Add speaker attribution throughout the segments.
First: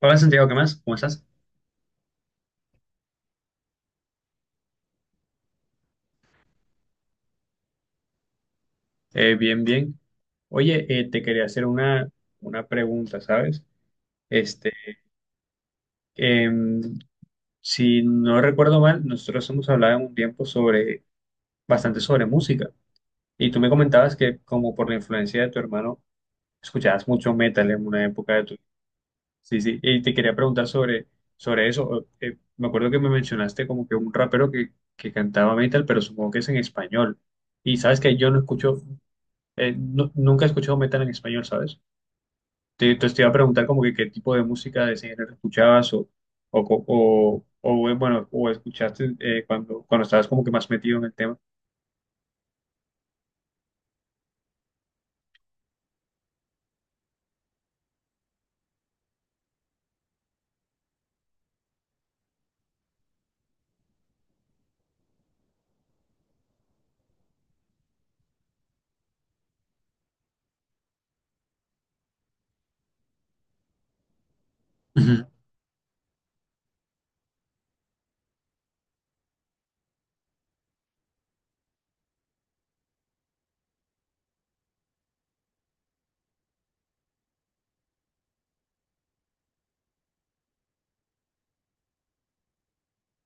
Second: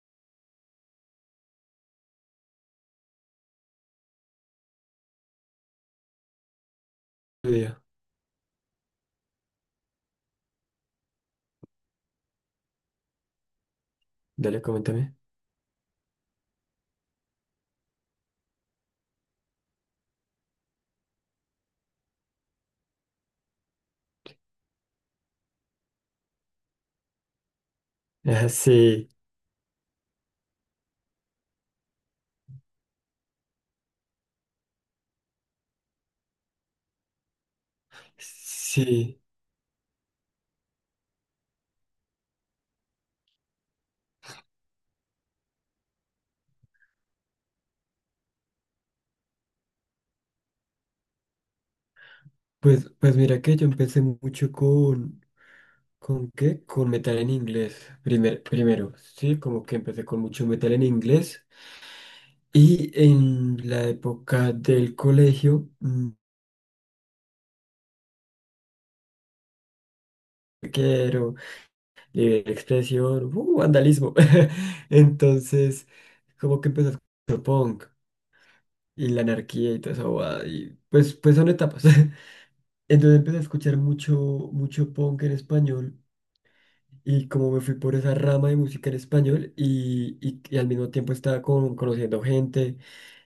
Speaker 1: Hola Santiago, ¿qué más? ¿Cómo estás?
Speaker 2: Video,
Speaker 1: Bien, bien. Oye, te quería hacer una pregunta, ¿sabes?
Speaker 2: dale,
Speaker 1: Este,
Speaker 2: coméntame.
Speaker 1: em, si no recuerdo mal, nosotros hemos hablado en un tiempo bastante sobre música. Y tú me comentabas que como por la influencia de tu hermano, escuchabas mucho metal en una época de
Speaker 2: Ah,
Speaker 1: tu...
Speaker 2: sí,
Speaker 1: Sí, sí, y te quería preguntar sobre eso. O, me acuerdo que me mencionaste como que un rapero que cantaba metal, pero supongo que es en español. Y sabes que yo no escucho.
Speaker 2: sí.
Speaker 1: Nunca he escuchado metal en español, ¿sabes? Entonces te iba a preguntar como que qué tipo de música de ese género escuchabas o, co- o, bueno, o escuchaste cuando, cuando estabas como que más metido en el tema.
Speaker 2: Pues, pues mira que yo empecé mucho ¿con qué? Con metal en inglés. Primer, primero, sí, como que empecé con mucho metal en inglés. Y en la época del colegio, quiero libre expresión, vandalismo.
Speaker 1: Ujú.
Speaker 2: Entonces, como que empezó con punk y la anarquía y toda esa eso. Y pues, pues son etapas. Entonces empecé a escuchar mucho, mucho punk en español y como me fui por esa rama de música en español y al mismo tiempo estaba con, conociendo gente,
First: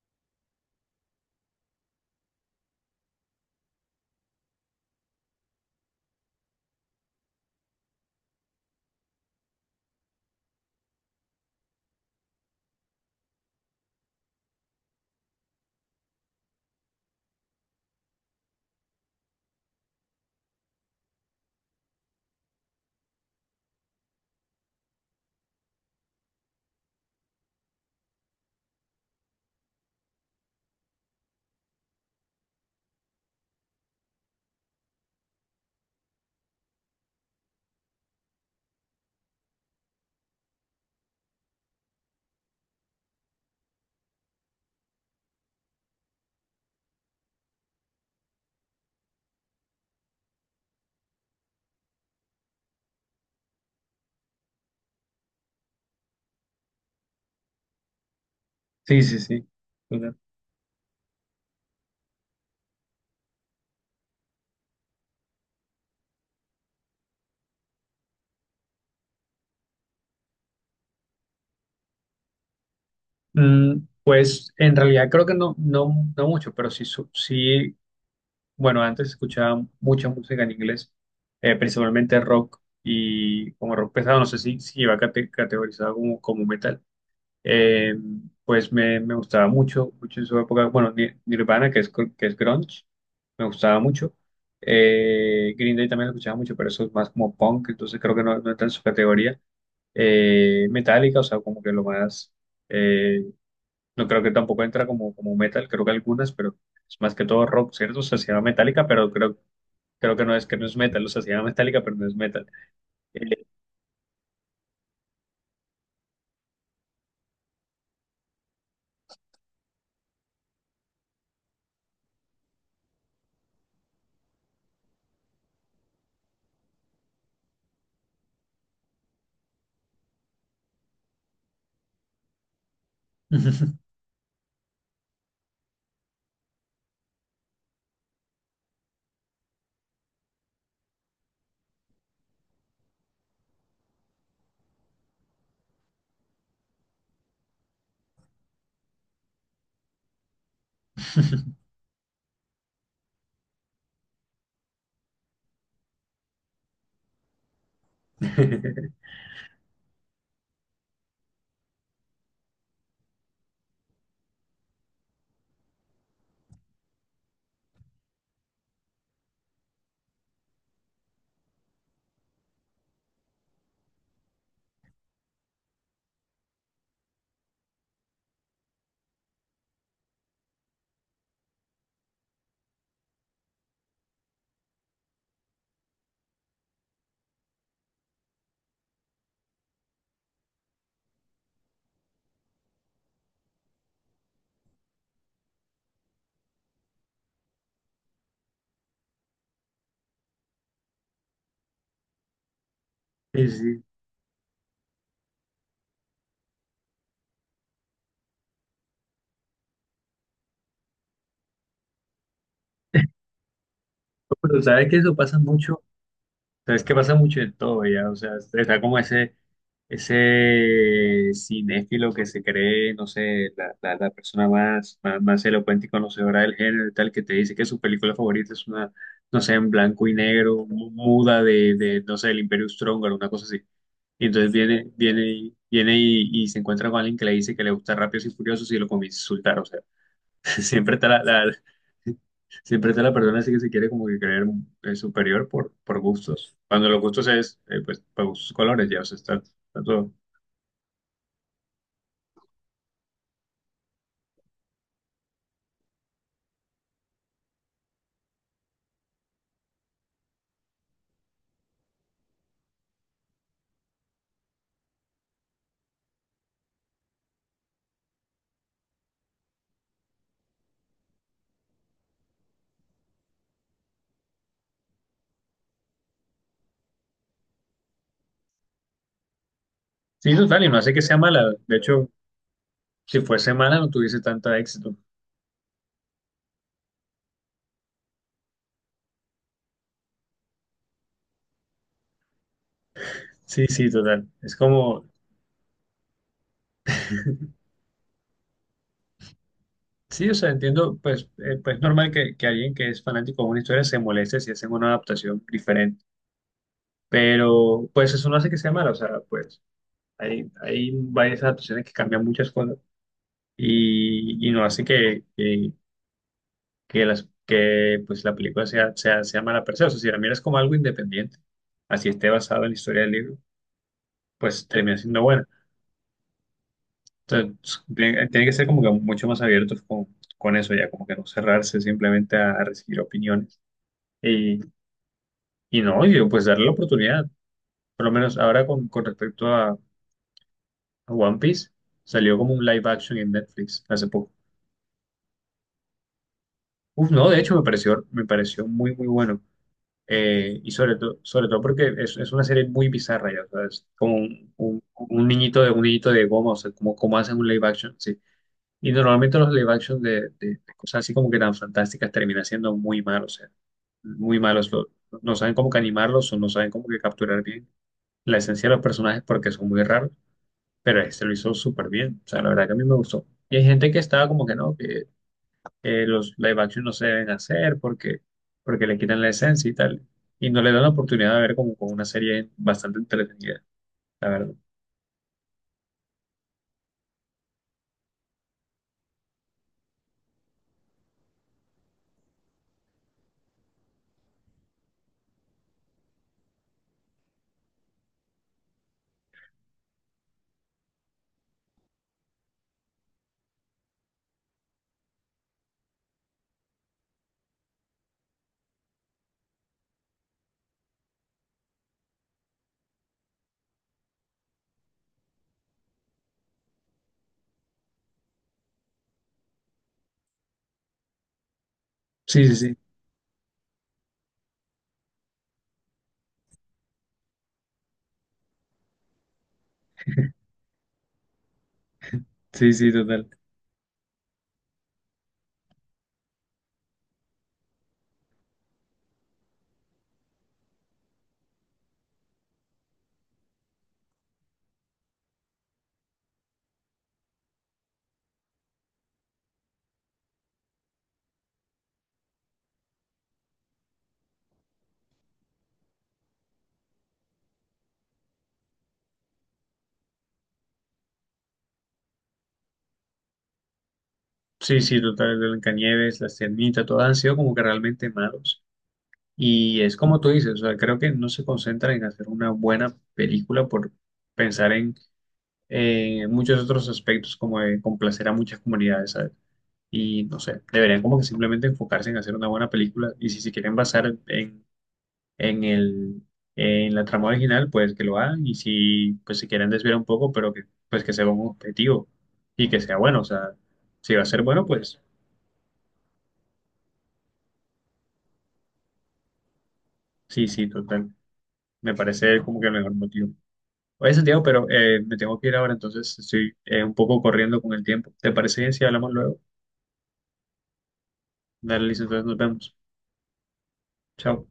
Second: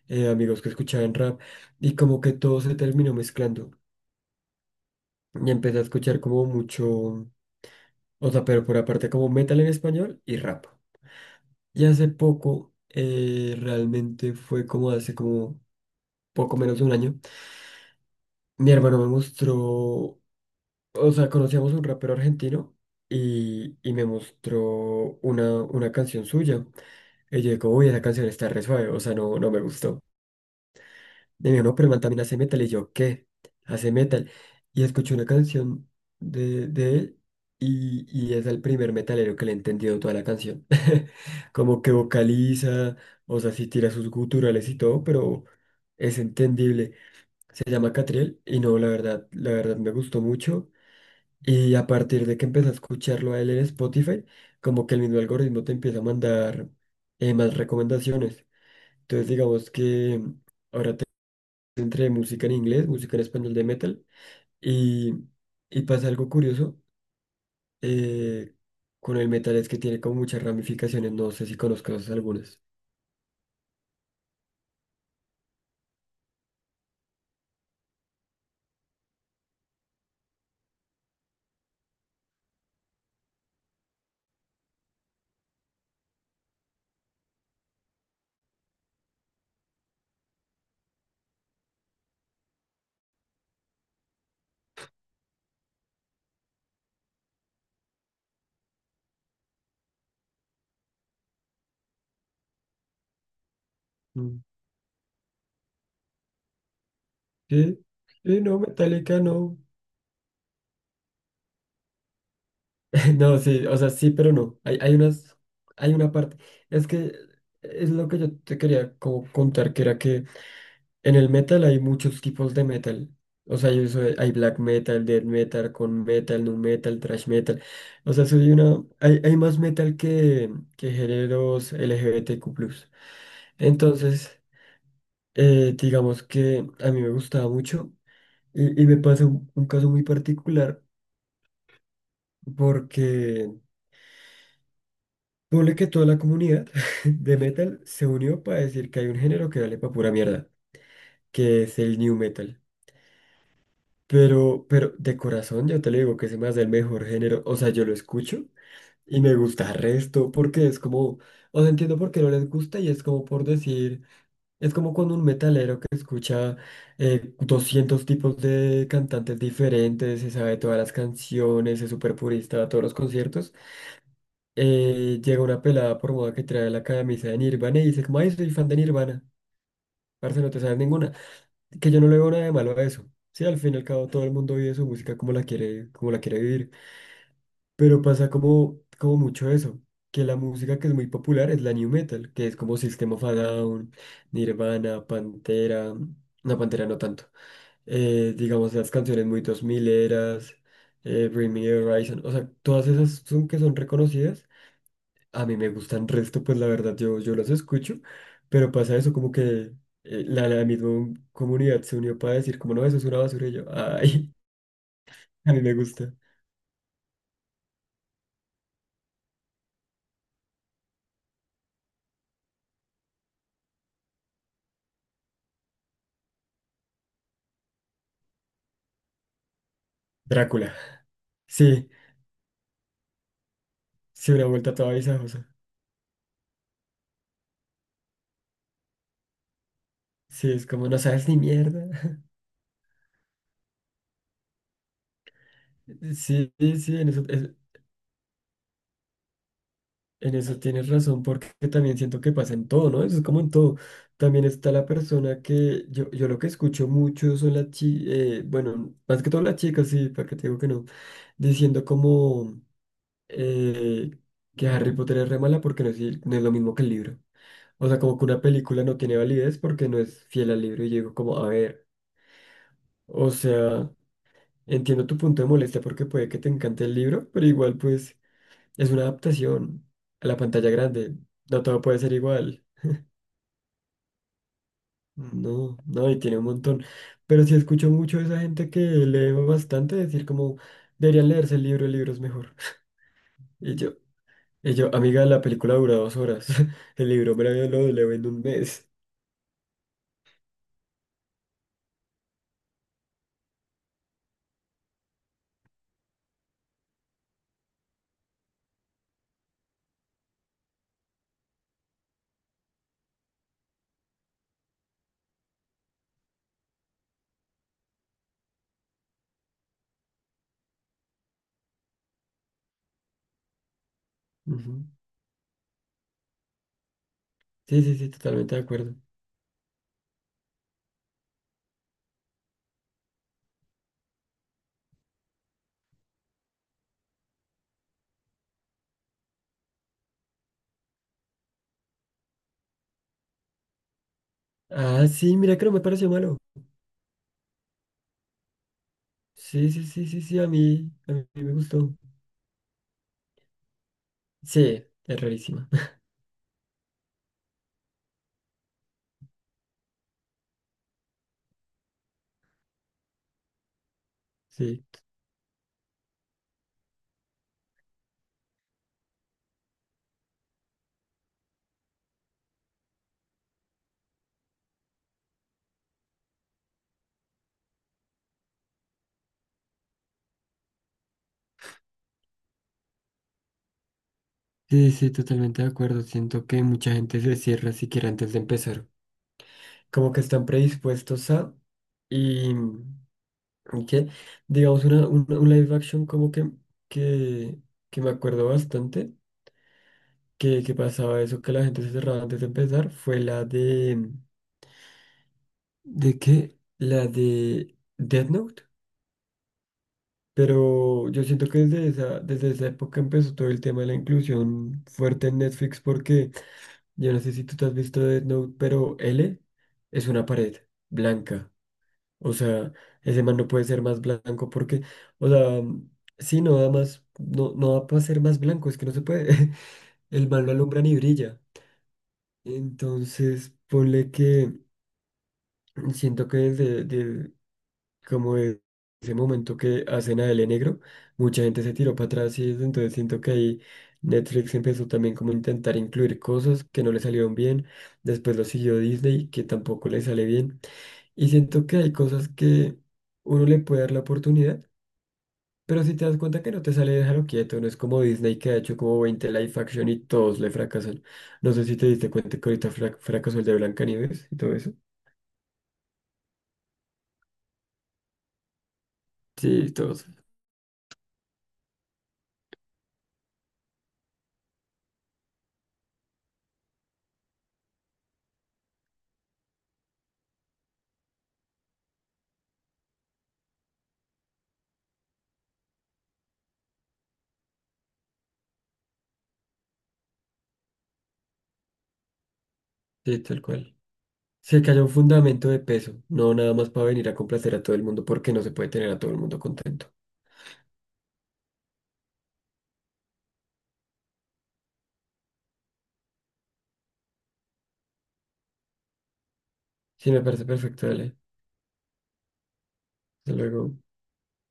Speaker 2: amigos que escuchaban rap y como que todo se terminó mezclando y empecé a escuchar como mucho, o sea, pero por aparte como metal en español y rap. Y hace poco, realmente fue como hace como poco menos de un año, mi hermano me mostró. O sea, conocíamos a un rapero argentino y me mostró una canción suya. Y yo digo, uy, esa canción está re suave, o sea, no, no me gustó. Y me dijo, no, pero el man también hace metal. Y yo, ¿qué? Hace metal. Y escuché una canción de él y es el primer metalero que le he entendido toda la canción. Como que vocaliza, o sea, sí tira sus guturales y todo, pero es entendible. Se llama Catriel y no, la verdad me gustó mucho. Y a partir de que empecé a escucharlo a él en Spotify, como que el mismo algoritmo te empieza a mandar más recomendaciones.
Speaker 1: Sí, sí,
Speaker 2: Entonces,
Speaker 1: sí.
Speaker 2: digamos
Speaker 1: Total.
Speaker 2: que entre música en inglés, música en español de metal, y, y pasa algo curioso eh, con el metal es que tiene como muchas ramificaciones, no sé si conozcas algunas.
Speaker 1: Pues en realidad creo que no, no, no mucho, pero sí, sí, bueno, antes escuchaba mucha música en inglés, principalmente rock y como rock pesado, no sé si iba categorizado como, como metal. Eh, pues me gustaba mucho, mucho en su época, bueno, Nirvana, que es grunge, me gustaba mucho. Green Day también lo escuchaba mucho, pero eso es más como punk, entonces creo que no, no entra en su categoría. Metallica, o sea, como que lo más, eh, no creo que
Speaker 2: Mm.
Speaker 1: tampoco entra como, como metal, creo que algunas, pero es más que todo rock,
Speaker 2: Sí,
Speaker 1: ¿cierto? O sea, se
Speaker 2: sí,
Speaker 1: llama
Speaker 2: no,
Speaker 1: Metallica, pero
Speaker 2: Metallica no.
Speaker 1: creo que no es metal, o sea, se llama Metallica, pero no es metal.
Speaker 2: No,
Speaker 1: Eh,
Speaker 2: sí, o sea, sí, pero no. Hay unas, hay una parte. Es que es lo que yo te quería como contar, que era que en el metal hay muchos tipos de metal. O sea, yo soy, hay black metal, death metal, con metal, nu metal, thrash metal. O sea, soy una, hay más metal que géneros LGBTQ+. Entonces, digamos que a mí me gustaba mucho y me pasa un caso muy particular porque ponle que toda la comunidad de metal se unió para decir que hay un género que vale para pura mierda, que es el new metal. Pero de corazón yo te lo digo que se me hace el mejor género. O sea, yo lo escucho y me gusta el resto porque es como, o sea, entiendo por qué no les gusta y es como por decir, es como cuando un metalero que escucha 200 tipos de cantantes diferentes, se sabe todas las canciones, es súper purista a todos los conciertos, llega una pelada por moda que trae la camisa de Nirvana y dice, como, ay, soy fan de Nirvana. Parce, no te sabes ninguna, que yo no le veo nada de malo a eso. Sí, al fin y al cabo todo el mundo vive su música como la quiere vivir, pero pasa como, como mucho eso, que la música que es muy popular es la new metal, que es como System of a Down, Nirvana, Pantera no tanto, digamos las canciones muy dos mileras, Bring Me the Horizon, o sea, todas esas son
Speaker 1: Sí,
Speaker 2: que son
Speaker 1: sí.
Speaker 2: reconocidas, a mí me gustan resto, pues la verdad yo, yo los escucho, pero pasa eso como que la, la misma comunidad se unió para decir como no, eso es una basura y yo, ay,
Speaker 1: Pero sabes que eso pasa
Speaker 2: a mí me
Speaker 1: mucho.
Speaker 2: gusta.
Speaker 1: Sea, es que pasa mucho de todo ya, o sea, está como ese cinéfilo que se cree, no sé, la persona más, más, más elocuente y conocedora del género y tal, que te dice que su película favorita es una, no sé, en blanco y negro,
Speaker 2: Drácula.
Speaker 1: muda
Speaker 2: Sí,
Speaker 1: de no sé, el Imperio Strong una cosa así. Y
Speaker 2: sí, una
Speaker 1: entonces
Speaker 2: vuelta toda visajosa.
Speaker 1: y se encuentra con alguien que le dice que le gusta Rápidos y Furiosos y lo comienza a insultar, o sea,
Speaker 2: Sí, es como
Speaker 1: siempre
Speaker 2: no
Speaker 1: está la,
Speaker 2: sabes ni
Speaker 1: la-
Speaker 2: mierda.
Speaker 1: Siempre está la persona así que se quiere como que creer superior por
Speaker 2: Sí,
Speaker 1: gustos.
Speaker 2: sí,
Speaker 1: Cuando
Speaker 2: sí,
Speaker 1: los
Speaker 2: en eso,
Speaker 1: gustos
Speaker 2: es-
Speaker 1: es, pues, para gustos colores, ya, o sea, está, está todo.
Speaker 2: en eso tienes razón, porque también siento que pasa en todo, ¿no? Eso es como en todo. También está la persona que yo lo que escucho mucho son las chicas, bueno, más que todo las chicas, sí, para que te digo que no, diciendo como... eh, que Harry Potter es re mala porque no es, el- no es lo mismo que el libro. O sea, como que una película no tiene validez porque no es fiel al libro. Y yo digo como, a ver, o sea, entiendo tu punto de molestia porque puede que te encante el libro, pero igual pues es una adaptación a
Speaker 1: Sí,
Speaker 2: la
Speaker 1: total, y
Speaker 2: pantalla
Speaker 1: no hace que sea
Speaker 2: grande.
Speaker 1: mala.
Speaker 2: No
Speaker 1: De
Speaker 2: todo puede
Speaker 1: hecho,
Speaker 2: ser igual.
Speaker 1: si fuese mala no tuviese tanto éxito.
Speaker 2: No, no, y tiene un montón. Pero sí escucho mucho de esa gente que lee bastante decir como, deberían leerse el libro es mejor.
Speaker 1: Sí,
Speaker 2: Y
Speaker 1: sí,
Speaker 2: yo,
Speaker 1: total. Es
Speaker 2: y yo,
Speaker 1: como,
Speaker 2: amiga, la película dura dos horas. El libro me lo leo en un mes.
Speaker 1: sí, o sea, entiendo, pues, pues es normal que alguien que es fanático de una historia se moleste si hacen una adaptación diferente. Pero, pues, eso no hace que sea mala. O sea, pues, hay varias adaptaciones que cambian muchas cosas y no hace que pues, la película sea mala per se. O sea, si la miras como algo independiente, así esté basado en la historia del libro, pues
Speaker 2: Ujú.
Speaker 1: termina siendo buena.
Speaker 2: Sí,
Speaker 1: Entonces,
Speaker 2: sí, sí,
Speaker 1: tiene que
Speaker 2: totalmente de
Speaker 1: ser como que
Speaker 2: acuerdo.
Speaker 1: mucho más abiertos con eso ya, como que no cerrarse simplemente a recibir opiniones. Y, y no, y pues darle la oportunidad. Por lo menos ahora con respecto a One Piece, salió como un live action en Netflix hace poco.
Speaker 2: Ah, sí, mira que no me pareció malo.
Speaker 1: Uf, no, de hecho me pareció muy, muy bueno.
Speaker 2: Sí, sí, sí, sí, sí,
Speaker 1: Y
Speaker 2: a mí
Speaker 1: sobre
Speaker 2: me
Speaker 1: todo porque
Speaker 2: gustó.
Speaker 1: es una serie muy bizarra, ya, o sea, es como un,
Speaker 2: Sí, es rarísima.
Speaker 1: un niñito de goma, o sea, como, como hacen un live action, sí. Y normalmente los live action de cosas así como que tan fantásticas termina siendo muy malos, o sea, muy malos.
Speaker 2: Sí,
Speaker 1: No saben cómo que animarlos o no saben cómo que capturar bien la esencia de los personajes porque son muy raros, pero este lo hizo súper bien, o sea, la verdad que a mí me gustó. Y hay gente que estaba como que no, los live action no se deben hacer porque le quitan la esencia y tal. Y no le dan la oportunidad de ver como con una serie bastante entretenida, la verdad.
Speaker 2: sí, sí, totalmente de acuerdo. Siento que mucha gente se cierra siquiera antes de empezar. Como que están predispuestos a... Y, y que, digamos, una, un live action como que, que me acuerdo bastante, que pasaba eso, que la gente se cerraba antes de empezar, fue la de... ¿De qué? La de Death Note. Pero yo siento que desde esa época empezó todo el tema de la inclusión fuerte en Netflix porque yo no sé si tú te has visto Death Note, pero L es una pared blanca. O
Speaker 1: Sí, sí,
Speaker 2: sea,
Speaker 1: sí,
Speaker 2: ese man no puede ser más blanco porque, o sea, sí, no da más, no, no da para ser más blanco, es que no se puede. El man no alumbra ni brilla.
Speaker 1: sí, sí, total.
Speaker 2: Entonces, ponle que... Siento que desde, de- como de ese momento que hacen a L Negro, mucha gente se tiró para atrás y desde entonces siento que ahí Netflix empezó también como a intentar incluir cosas que no le salieron bien, después lo siguió Disney, que tampoco le sale bien, y siento que hay cosas que uno le puede dar la oportunidad, pero si te das cuenta que no te sale, déjalo quieto, no es como Disney que ha hecho como 20 live action y todos le fracasan. No sé si te diste cuenta que ahorita frac- fracasó el de Blancanieves y todo eso.
Speaker 1: Sí, sí, total. El Blancanieves, La Sirenita, todas han sido como que realmente malos.
Speaker 2: Sí,
Speaker 1: Y es
Speaker 2: todos,
Speaker 1: como tú dices, o sea, creo que no se concentran en hacer una buena película por pensar en muchos otros aspectos como de complacer a muchas comunidades, ¿sabes? Y no sé, deberían como que simplemente enfocarse en hacer una buena película y si se quieren basar en en el, en la trama original, pues que lo hagan y si pues se quieren desviar un poco, pero que pues que sea un objetivo y que sea
Speaker 2: sí,
Speaker 1: bueno, o
Speaker 2: tal
Speaker 1: sea,
Speaker 2: cual.
Speaker 1: si va a ser
Speaker 2: Se
Speaker 1: bueno,
Speaker 2: cayó un
Speaker 1: pues
Speaker 2: fundamento de peso, no nada más para venir a complacer a todo el mundo, porque no se puede tener a todo el mundo contento.
Speaker 1: sí, sí, total, me parece como que el mejor motivo. Oye, Santiago, pero me tengo que ir ahora, entonces estoy un poco corriendo con el tiempo. ¿Te parece bien si hablamos luego?
Speaker 2: Sí, me parece perfecto, dale.
Speaker 1: Dale, listo, entonces nos vemos.
Speaker 2: Hasta luego.
Speaker 1: Chao.